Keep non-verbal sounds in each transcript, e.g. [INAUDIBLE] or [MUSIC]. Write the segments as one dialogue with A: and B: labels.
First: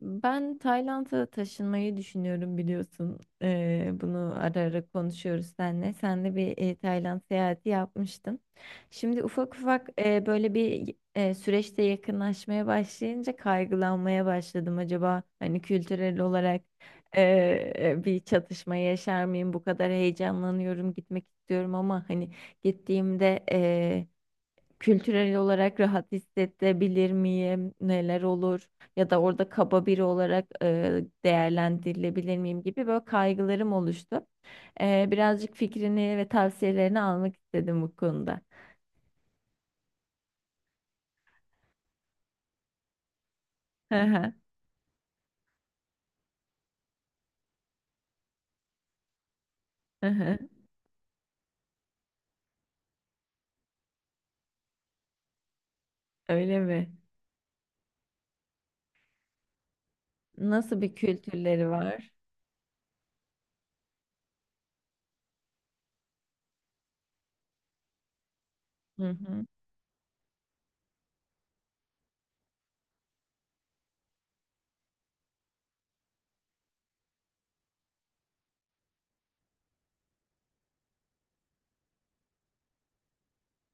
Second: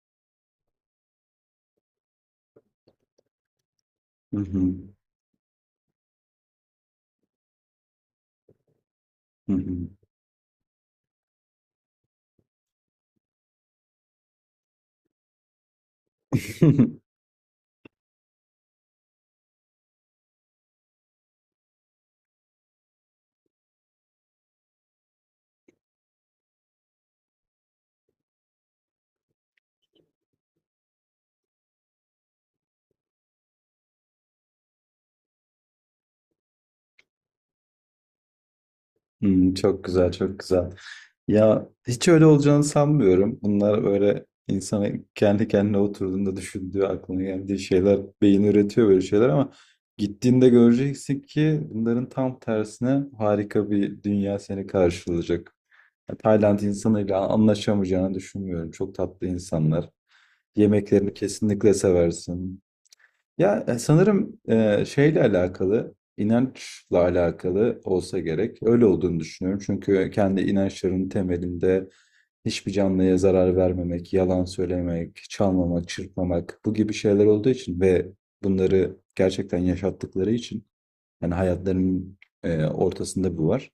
A: Ben Tayland'a taşınmayı düşünüyorum biliyorsun. Bunu
B: Hı
A: ara
B: hı.
A: ara konuşuyoruz seninle. Sen de bir Tayland seyahati yapmıştın. Şimdi
B: Hı
A: ufak ufak
B: hı.
A: böyle bir süreçte yakınlaşmaya başlayınca kaygılanmaya başladım. Acaba hani kültürel olarak
B: [LAUGHS]
A: bir çatışma yaşar mıyım? Bu kadar heyecanlanıyorum, gitmek istiyorum ama hani gittiğimde. Kültürel olarak rahat hissedebilir miyim? Neler olur? Ya da orada kaba biri olarak değerlendirilebilir miyim gibi böyle kaygılarım oluştu. Birazcık fikrini ve tavsiyelerini almak istedim bu konuda.
B: Hımm, çok güzel, çok güzel. Ya, hiç öyle olacağını sanmıyorum. Bunlar
A: Hı
B: öyle
A: hı,
B: insana kendi kendine oturduğunda düşündüğü, aklına geldiği şeyler, beyin üretiyor böyle şeyler ama
A: hı hı.
B: gittiğinde göreceksin ki bunların tam tersine harika bir dünya seni karşılayacak. Ya, Tayland
A: Öyle mi?
B: insanıyla anlaşamayacağını düşünmüyorum. Çok tatlı insanlar.
A: Nasıl bir
B: Yemeklerini
A: kültürleri
B: kesinlikle
A: var?
B: seversin. Ya sanırım şeyle alakalı, inançla alakalı olsa gerek. Öyle
A: Hı
B: olduğunu
A: hı.
B: düşünüyorum. Çünkü kendi inançlarının temelinde hiçbir canlıya zarar vermemek, yalan söylemek, çalmamak, çırpmamak bu gibi şeyler olduğu için ve bunları gerçekten yaşattıkları için yani hayatlarının ortasında bu var.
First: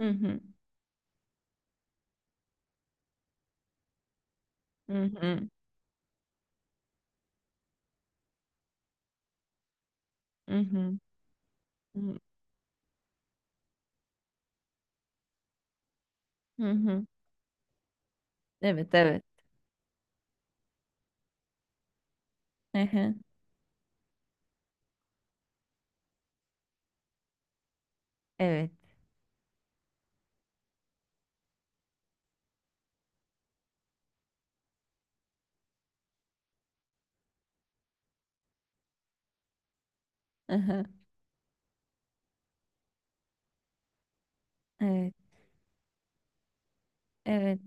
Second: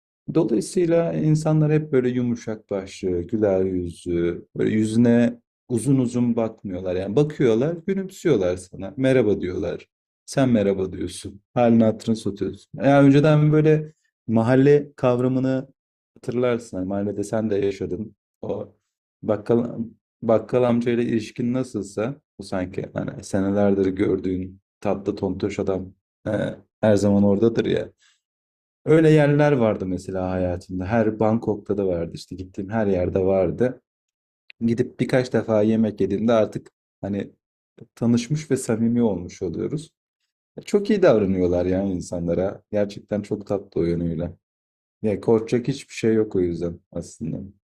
A: Hı hı.
B: Dolayısıyla insanlar hep böyle yumuşak başlı, güler yüzlü, böyle
A: Hı
B: yüzüne
A: hı.
B: uzun uzun bakmıyorlar. Yani bakıyorlar, gülümsüyorlar sana. Merhaba diyorlar. Sen
A: Hı
B: merhaba
A: hı.
B: diyorsun. Halini hatırını satıyorsun. Yani önceden böyle mahalle kavramını
A: Hı
B: hatırlarsın. Yani
A: hı.
B: mahallede sen de yaşadın. O
A: Evet, evet.
B: bakkal, bakkal amcayla ilişkin nasılsa bu
A: Hı
B: sanki
A: hı.
B: hani senelerdir gördüğün tatlı tontoş adam, e, her zaman oradadır ya.
A: Evet.
B: Öyle yerler vardı mesela hayatımda. Her Bangkok'ta da vardı, işte gittiğim her yerde vardı. Gidip birkaç defa yemek yediğimde artık hani tanışmış ve samimi olmuş oluyoruz.
A: Hı hı.
B: Çok iyi davranıyorlar yani insanlara. Gerçekten çok tatlı o yönüyle.
A: Evet.
B: Ya korkacak hiçbir şey yok o yüzden aslında.
A: Evet.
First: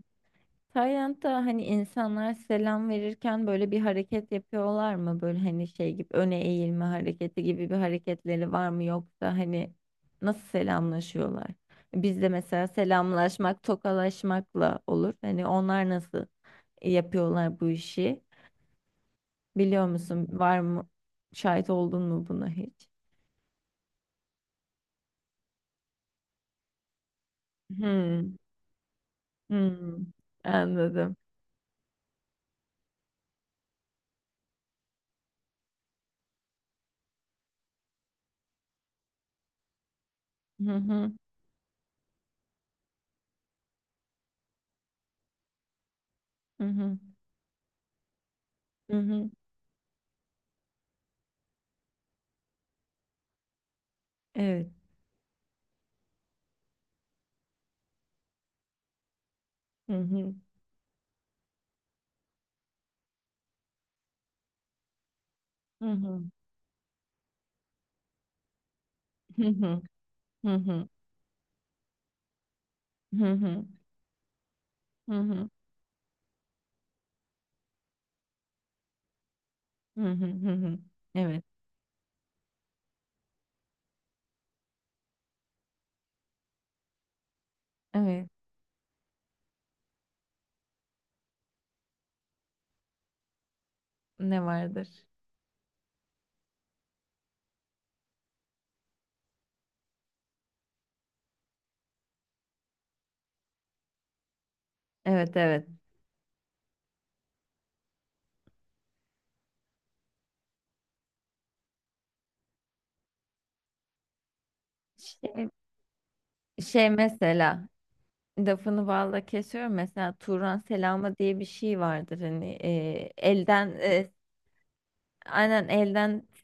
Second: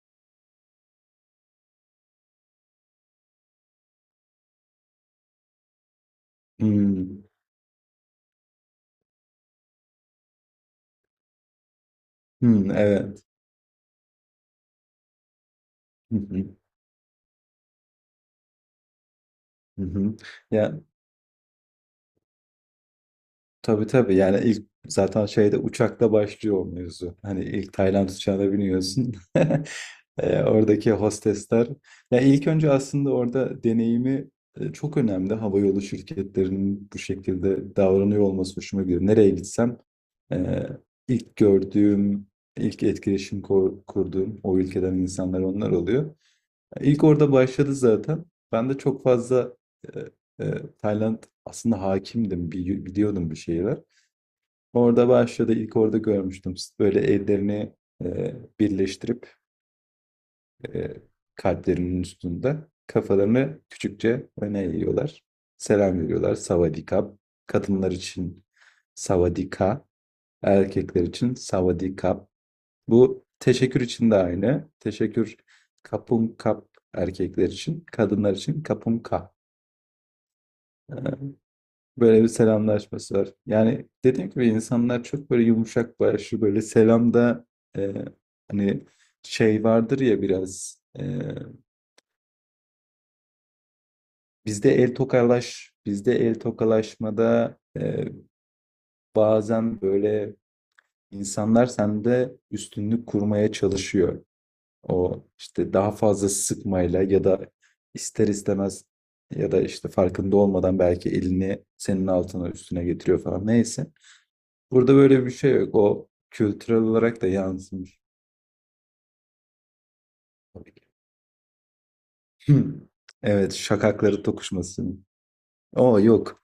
A: Tayland'da hani insanlar selam verirken böyle bir hareket yapıyorlar mı? Böyle hani şey gibi öne eğilme
B: Hmm.
A: hareketi gibi bir hareketleri var mı, yoksa hani nasıl selamlaşıyorlar? Bizde mesela
B: Hmm, evet.
A: selamlaşmak tokalaşmakla olur. Hani onlar
B: Hı
A: nasıl
B: hı,
A: yapıyorlar bu işi?
B: hı
A: Biliyor
B: hı.
A: musun? Var
B: Ya
A: mı? Şahit oldun mu buna hiç?
B: tabii tabii, yani ilk zaten şeyde, uçakta başlıyor o mevzu. Hani ilk Tayland
A: Hmm,
B: uçağına biniyorsun. [LAUGHS]
A: hmm,
B: Oradaki
A: anladım.
B: hostesler. Ya ilk önce aslında orada deneyimi çok önemli. Havayolu şirketlerinin bu şekilde davranıyor olması hoşuma gidiyor. Nereye gitsem e,
A: Hı hı,
B: ilk gördüğüm, ilk etkileşim kurduğum o ülkeden insanlar onlar oluyor.
A: hı hı,
B: İlk orada başladı zaten. Ben de
A: hı
B: çok
A: hı.
B: fazla e, e, Tayland aslında hakimdim, biliyordum bir şeyler.
A: Evet.
B: Orada başladı. İlk orada görmüştüm. Böyle ellerini birleştirip,
A: Hı hı,
B: e, kalplerinin üstünde kafalarını küçükçe öne eğiyorlar.
A: hı
B: Selam
A: hı,
B: veriyorlar. Savadikap. Kadınlar için
A: hı hı,
B: savadika.
A: hı hı.
B: Erkekler için savadikap. Bu
A: Hı hı.
B: teşekkür için de aynı.
A: Hı
B: Teşekkür
A: hı.
B: kapum kap erkekler için. Kadınlar için kapum kap.
A: Hı hı. Hı hı.
B: E,
A: Evet.
B: Böyle bir selamlaşması var. Yani dediğim gibi insanlar çok böyle yumuşak başlı, böyle selamda e,
A: Evet.
B: hani şey vardır ya, biraz
A: Ne vardır?
B: bizde el tokalaşmada bazen böyle insanlar sende üstünlük kurmaya çalışıyor. O
A: Evet, evet.
B: işte daha fazla sıkmayla, ya da ister istemez, ya da işte farkında olmadan belki elini senin altına üstüne getiriyor falan, neyse. Burada böyle bir
A: Şey,
B: şey yok. O kültürel
A: şey
B: olarak da
A: mesela
B: yansımış.
A: lafını balla kesiyorum, mesela Turan
B: [CLEARS THROAT]
A: selamı diye bir şey vardır hani,
B: Hmm. Evet,
A: elden
B: şakakları tokuşması.
A: aynen
B: O
A: elden,
B: yok.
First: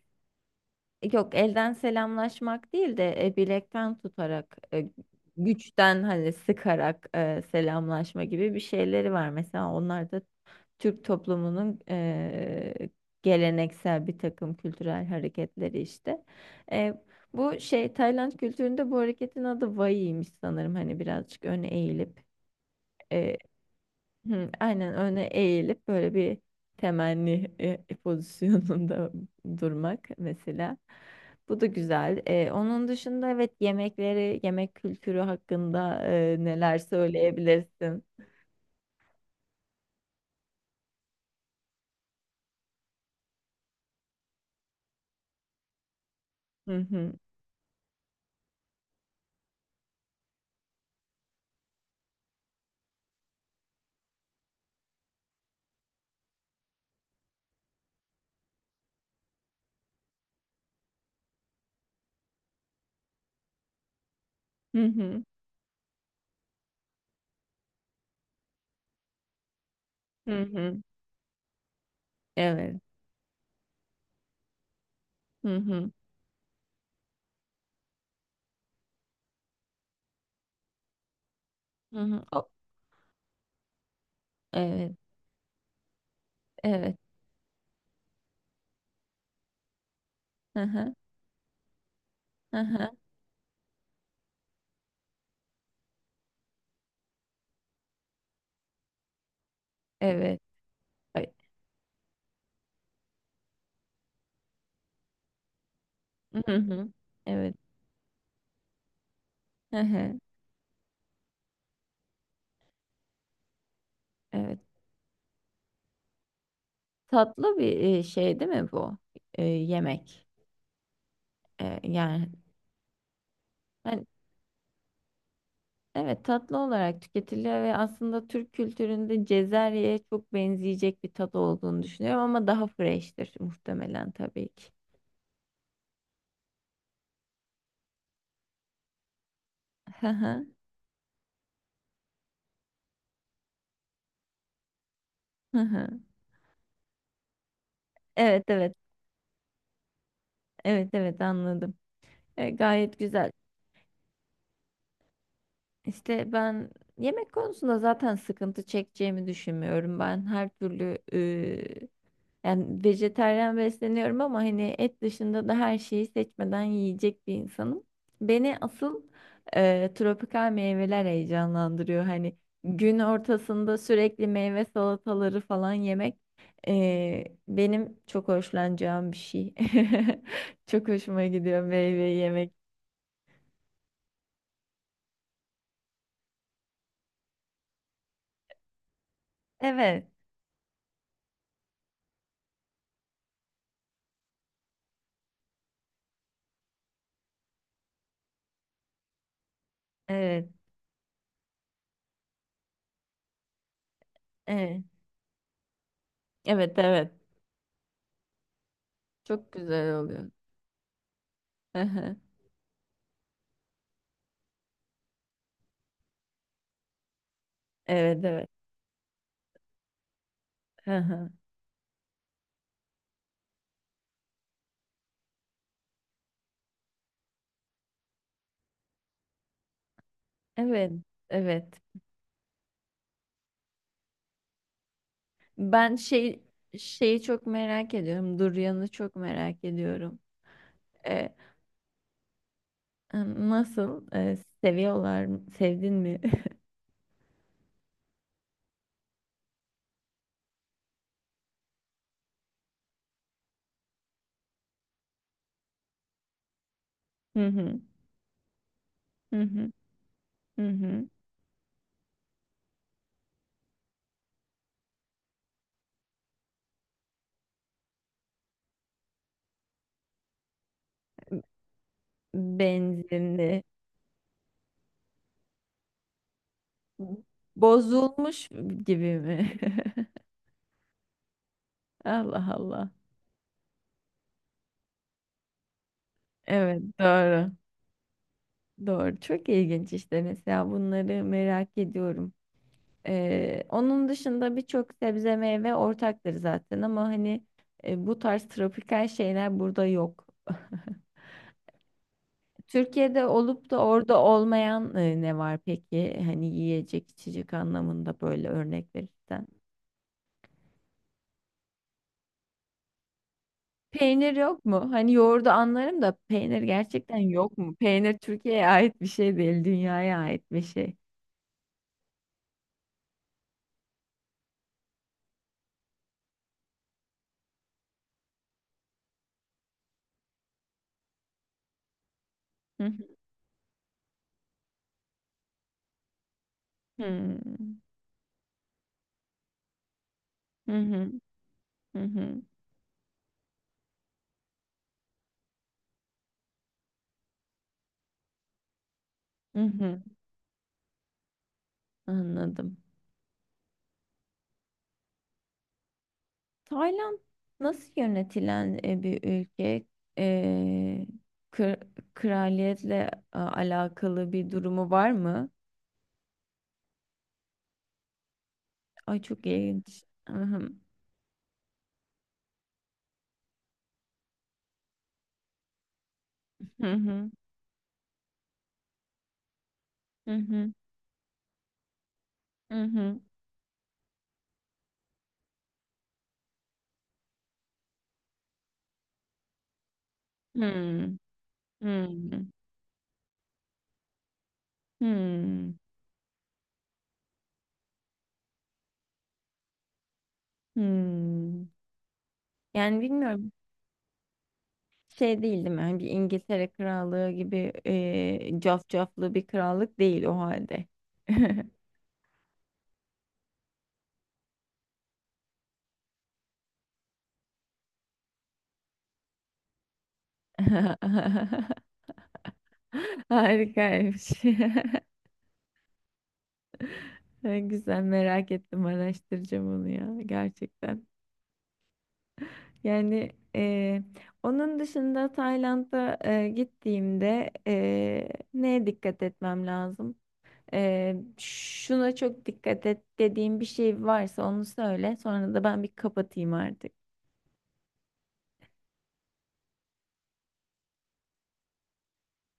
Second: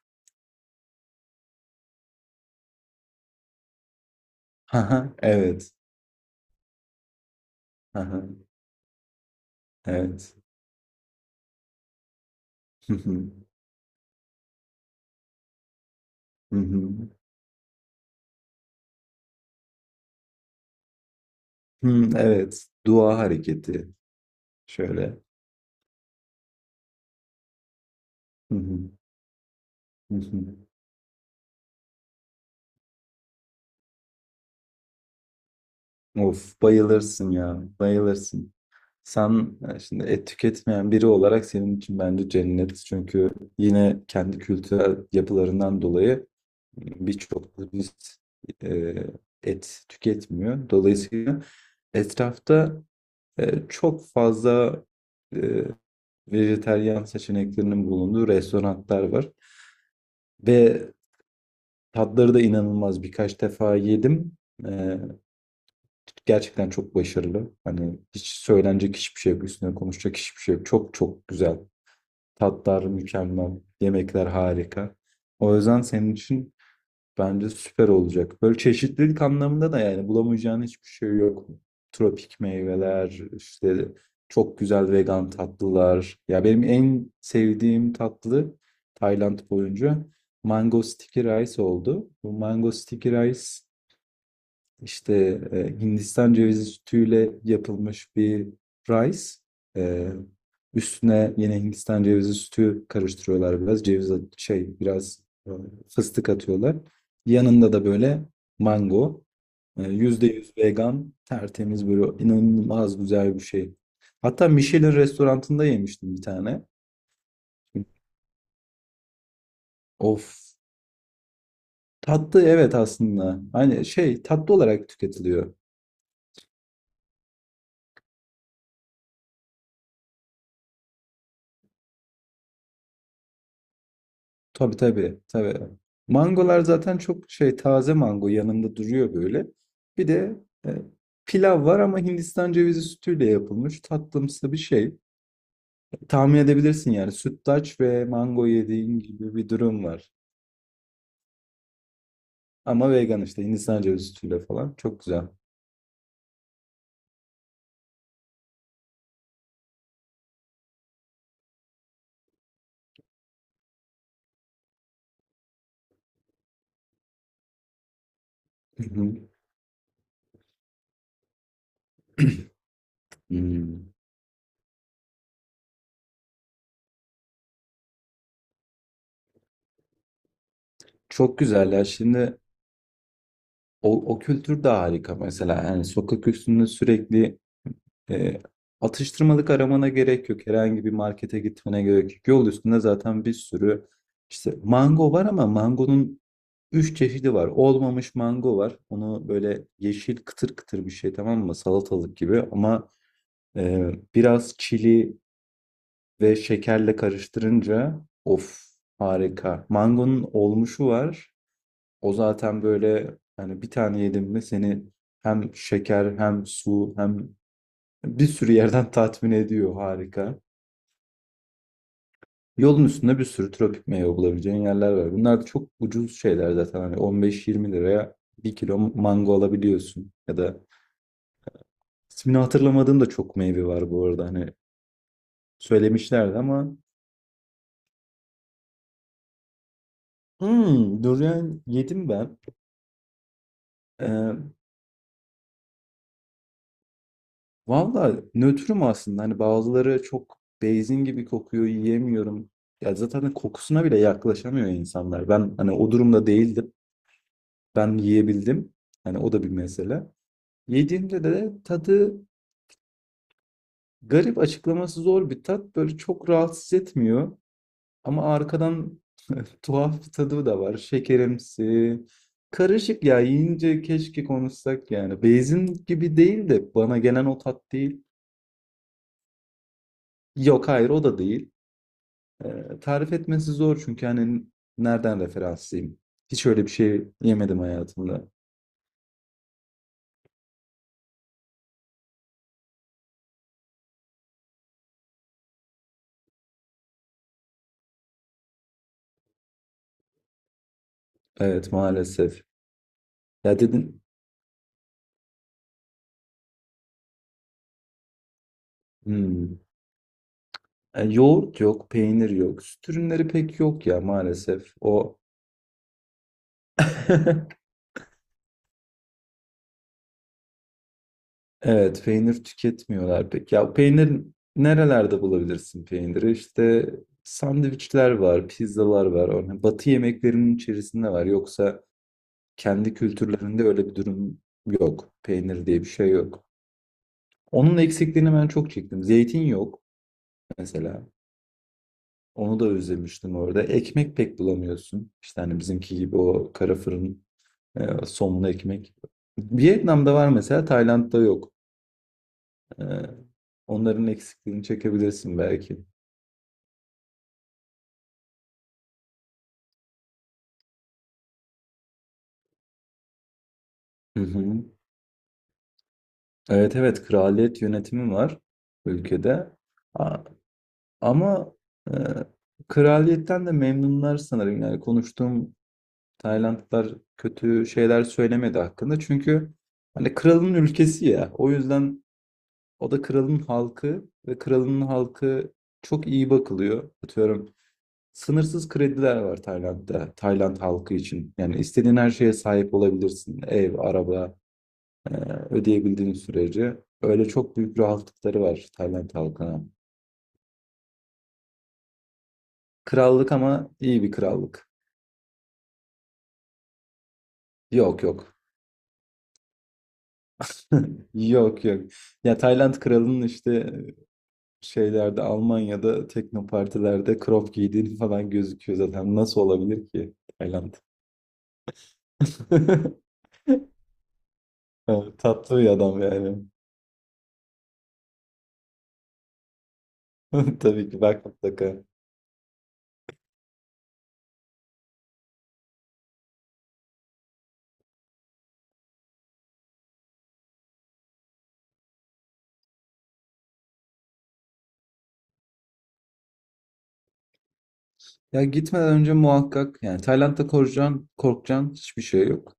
A: yok, elden selamlaşmak değil de bilekten tutarak
B: Haha, evet.
A: güçten hani sıkarak selamlaşma
B: Haha,
A: gibi bir şeyleri var mesela, onlar da
B: evet.
A: Türk toplumunun
B: Hı hı,
A: geleneksel bir takım kültürel hareketleri işte.
B: hı hı.
A: Eee, Bu şey Tayland kültüründe bu hareketin adı Vai'ymiş sanırım. Hani birazcık öne
B: Hmm,
A: eğilip
B: evet. Dua
A: eee,
B: hareketi.
A: hı, aynen
B: Şöyle.
A: öne eğilip böyle bir temenni
B: Hı hı,
A: pozisyonunda [LAUGHS] durmak
B: hı hı.
A: mesela. Bu da güzel. Onun dışında evet, yemekleri, yemek kültürü hakkında
B: Of,
A: neler
B: bayılırsın ya.
A: söyleyebilirsin?
B: Bayılırsın. Sen, şimdi et tüketmeyen biri olarak, senin için bence cennet. Çünkü yine kendi kültürel yapılarından dolayı
A: Hı hı.
B: birçok turist e, et tüketmiyor. Dolayısıyla etrafta çok fazla e, vejetaryen seçeneklerinin bulunduğu restoranlar var. Ve tatları da inanılmaz. Birkaç defa yedim.
A: Hı
B: E,
A: hı.
B: Gerçekten çok başarılı. Hani hiç söylenecek hiçbir şey yok. Üstüne konuşacak
A: Hı
B: hiçbir şey yok.
A: hı.
B: Çok çok güzel.
A: Evet.
B: Tatlar mükemmel. Yemekler harika.
A: Hı
B: O yüzden
A: hı.
B: senin için bence süper olacak. Böyle çeşitlilik anlamında da yani bulamayacağın hiçbir şey yok.
A: Hı hı.
B: Tropik
A: O-
B: meyveler, işte çok
A: Evet,
B: güzel vegan tatlılar. Ya benim
A: evet.
B: en sevdiğim tatlı Tayland boyunca
A: Hı
B: mango
A: hı.
B: sticky rice oldu. Bu
A: Hı
B: mango
A: hı.
B: sticky rice işte Hindistan cevizi sütüyle yapılmış bir rice. E,
A: Evet. Ay,
B: Üstüne yine Hindistan cevizi sütü karıştırıyorlar biraz. Şey, biraz e, fıstık
A: hı
B: atıyorlar.
A: hı. Evet.
B: Yanında da böyle mango.
A: Hı hı.
B: Yüzde yüz vegan, tertemiz, böyle inanılmaz güzel bir şey. Hatta
A: Evet.
B: Michelin restorantında yemiştim bir tane.
A: Tatlı bir şey değil mi bu? Yemek.
B: Of.
A: Yani
B: Tatlı evet aslında. Hani
A: hani,
B: şey, tatlı olarak tüketiliyor.
A: evet, tatlı olarak tüketiliyor ve aslında Türk kültüründe Cezerye'ye çok benzeyecek bir tadı olduğunu düşünüyorum, ama daha fresh'tir muhtemelen tabii ki.
B: Tabii tabii tabii. Mangolar zaten çok şey, taze mango yanında duruyor böyle.
A: Hı
B: Bir de
A: hı.
B: e, pilav var ama Hindistan cevizi sütüyle yapılmış tatlımsı bir şey.
A: Hı hı.
B: Tahmin edebilirsin yani, sütlaç ve
A: Evet,
B: mango
A: evet.
B: yediğin gibi bir durum var.
A: Evet, evet, anladım.
B: Ama
A: Gayet
B: vegan,
A: güzel.
B: işte Hindistan cevizi sütüyle falan, çok güzel.
A: İşte ben yemek konusunda zaten sıkıntı çekeceğimi düşünmüyorum. Ben her türlü yani vejetaryen besleniyorum, ama hani et dışında da her şeyi seçmeden yiyecek bir insanım. Beni
B: Hı
A: asıl
B: hı.
A: tropikal meyveler heyecanlandırıyor. Hani gün ortasında
B: Hmm.
A: sürekli meyve salataları falan yemek benim çok hoşlanacağım bir şey. [LAUGHS] Çok hoşuma
B: Çok
A: gidiyor
B: güzel ya,
A: meyve
B: şimdi
A: yemek.
B: o kültür de harika mesela. Yani sokak üstünde sürekli E, atıştırmalık aramana
A: Evet,
B: gerek yok. Herhangi bir markete gitmene gerek yok. Yol üstünde zaten bir sürü işte mango var ama mangonun üç çeşidi var. Olmamış mango var. Onu böyle yeşil,
A: evet,
B: kıtır kıtır bir şey, tamam mı? Salatalık gibi ama biraz
A: evet.
B: çili ve
A: Evet,
B: şekerle
A: evet.
B: karıştırınca, of,
A: Çok
B: harika.
A: güzel
B: Mangonun
A: oluyor.
B: olmuşu var.
A: Hı
B: O
A: hı.
B: zaten böyle, hani bir tane yedim mi, seni hem şeker hem su hem
A: Evet,
B: bir
A: evet.
B: sürü yerden [LAUGHS] tatmin ediyor. Harika.
A: Hı hı.
B: Yolun üstünde bir sürü tropik meyve bulabileceğin yerler var. Bunlar da çok ucuz şeyler zaten. Hani 15-20 liraya bir kilo mango alabiliyorsun. Ya da
A: Evet, evet.
B: ismini hatırlamadığım da çok meyve var bu arada. Hani
A: Ben
B: söylemişlerdi ama
A: şeyi çok merak ediyorum. Duryan'ı çok merak ediyorum. E,
B: durian yedim ben.
A: Nasıl,
B: Ee,
A: Seviyorlar mı? Sevdin mi? [LAUGHS]
B: Valla nötrüm aslında. Hani bazıları çok beyzin gibi kokuyor, yiyemiyorum. Ya zaten hani kokusuna bile yaklaşamıyor insanlar. Ben hani o durumda değildim.
A: Hı hı.
B: Ben yiyebildim. Hani o
A: Hı
B: da bir
A: hı.
B: mesele.
A: Hı hı.
B: Yediğimde de tadı garip, açıklaması zor bir tat. Böyle çok rahatsız etmiyor. Ama arkadan [LAUGHS] tuhaf bir tadı da var. Şekerimsi. Karışık ya.
A: Benzinli.
B: Yiyince keşke konuşsak yani. Beyzin gibi değil de bana gelen o tat değil.
A: Bozulmuş gibi mi?
B: Yok, hayır, o da değil.
A: [LAUGHS] Allah Allah.
B: Tarif etmesi zor çünkü hani nereden referanslıyım? Hiç öyle bir
A: Evet,
B: şey
A: doğru.
B: yemedim hayatımda.
A: Doğru. Çok ilginç işte, mesela bunları merak ediyorum. Onun dışında birçok sebze meyve ortaktır zaten, ama hani bu tarz tropikal şeyler burada yok. [LAUGHS]
B: Evet, maalesef.
A: Türkiye'de
B: Ya
A: olup da
B: dedin.
A: orada olmayan ne var peki? Hani yiyecek içecek anlamında böyle örnek verirsen.
B: Hmm. Yoğurt yok, peynir yok. Süt ürünleri pek yok ya,
A: Peynir yok
B: maalesef.
A: mu? Hani
B: O.
A: yoğurdu anlarım da peynir gerçekten
B: [LAUGHS]
A: yok mu? Peynir Türkiye'ye ait bir şey değil, dünyaya ait bir şey.
B: Evet, peynir tüketmiyorlar pek. Ya peynir, nerelerde bulabilirsin peyniri? İşte sandviçler var, pizzalar var. Örneğin batı yemeklerinin içerisinde var. Yoksa
A: Hı hı.
B: kendi kültürlerinde öyle bir durum yok. Peynir diye bir şey yok. Onun eksikliğini ben çok çektim. Zeytin yok mesela.
A: Hı, hı hı. Hı hı.
B: Onu da özlemiştim orada. Ekmek pek bulamıyorsun. İşte hani bizimki gibi o kara fırın, somon ekmek.
A: Hı hı.
B: Vietnam'da var mesela, Tayland'da yok.
A: Anladım.
B: Ee, Onların eksikliğini çekebilirsin belki.
A: Tayland nasıl yönetilen bir ülke? E, kır- Kraliyetle
B: Hı
A: alakalı bir
B: hı.
A: durumu var mı?
B: Evet evet, kraliyet yönetimi var
A: Ay çok
B: ülkede.
A: ilginç.
B: A-
A: Hı hı,
B: Ama e, kraliyetten de memnunlar sanırım. Yani konuştuğum
A: hı
B: Taylandlılar
A: hı,
B: kötü şeyler söylemedi hakkında. Çünkü hani kralın
A: hı
B: ülkesi ya. O yüzden
A: hı,
B: o da
A: hı
B: kralın halkı, ve kralın halkı çok iyi bakılıyor. Atıyorum, sınırsız krediler var Tayland'da, Tayland halkı için. Yani
A: hı,
B: istediğin her şeye
A: hı
B: sahip olabilirsin. Ev, araba, e,
A: hı.
B: ödeyebildiğin sürece. Öyle çok büyük rahatlıkları var Tayland halkına.
A: Hı. Yani
B: Krallık
A: bilmiyorum,
B: ama iyi bir krallık.
A: şey değil değil mi? Hani bir İngiltere krallığı gibi
B: Yok yok.
A: cafcaflı bir krallık değil o halde.
B: [LAUGHS] Yok yok. Ya Tayland kralının, işte şeylerde, Almanya'da teknopartilerde crop giydiğini falan gözüküyor zaten. Nasıl olabilir ki Tayland?
A: [LAUGHS]
B: [LAUGHS]
A: Harikaymış. [LAUGHS]
B: Evet, tatlı bir adam yani.
A: Ay, güzel, merak ettim, araştıracağım onu ya
B: [LAUGHS] Tabii ki
A: gerçekten.
B: bak, mutlaka.
A: Yani onun dışında Tayland'a gittiğimde neye dikkat etmem lazım? Şuna çok dikkat et dediğim bir şey varsa onu söyle. Sonra da ben bir kapatayım artık.
B: Ya gitmeden önce muhakkak, yani Tayland'da korkacağın, korkacağın hiçbir şey yok.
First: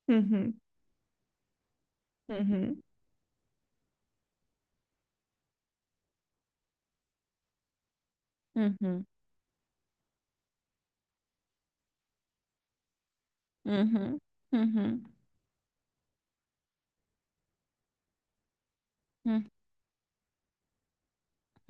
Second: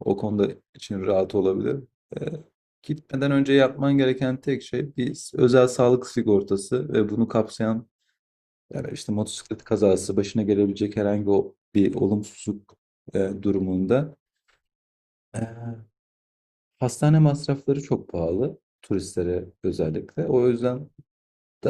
B: O
A: Hı
B: konuda
A: hı.
B: için rahat olabilir. Ee,
A: Hı hı.
B: Gitmeden önce yapman gereken tek şey bir özel sağlık sigortası, ve bunu kapsayan,
A: Hı
B: yani
A: hı,
B: işte motosiklet kazası, başına gelebilecek herhangi bir olumsuzluk
A: hı
B: durumunda.
A: hı, hı
B: Ee, Hastane masrafları çok pahalı
A: hı,
B: turistlere, özellikle. O yüzden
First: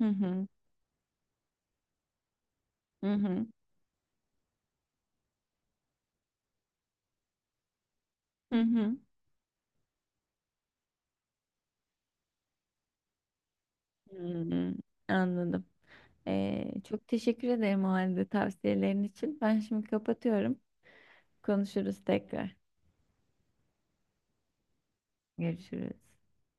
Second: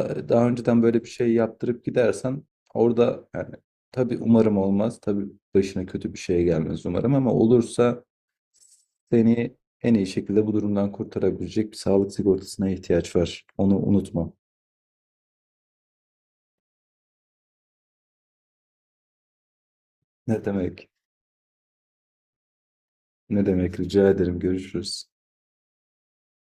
A: hı hı, hı
B: daha önceden böyle bir şey yaptırıp gidersen orada,
A: hı,
B: yani tabii umarım olmaz. Tabii başına kötü bir şey gelmez umarım, ama olursa
A: hı hı,
B: seni en iyi şekilde bu durumdan kurtarabilecek bir sağlık sigortasına ihtiyaç var. Onu
A: hı
B: unutma.
A: hı. Anladım. Çok teşekkür ederim o halde tavsiyelerin için. Ben şimdi
B: Ne
A: kapatıyorum.
B: demek?
A: Konuşuruz tekrar.
B: Ne demek? Rica ederim. Görüşürüz.
A: Görüşürüz.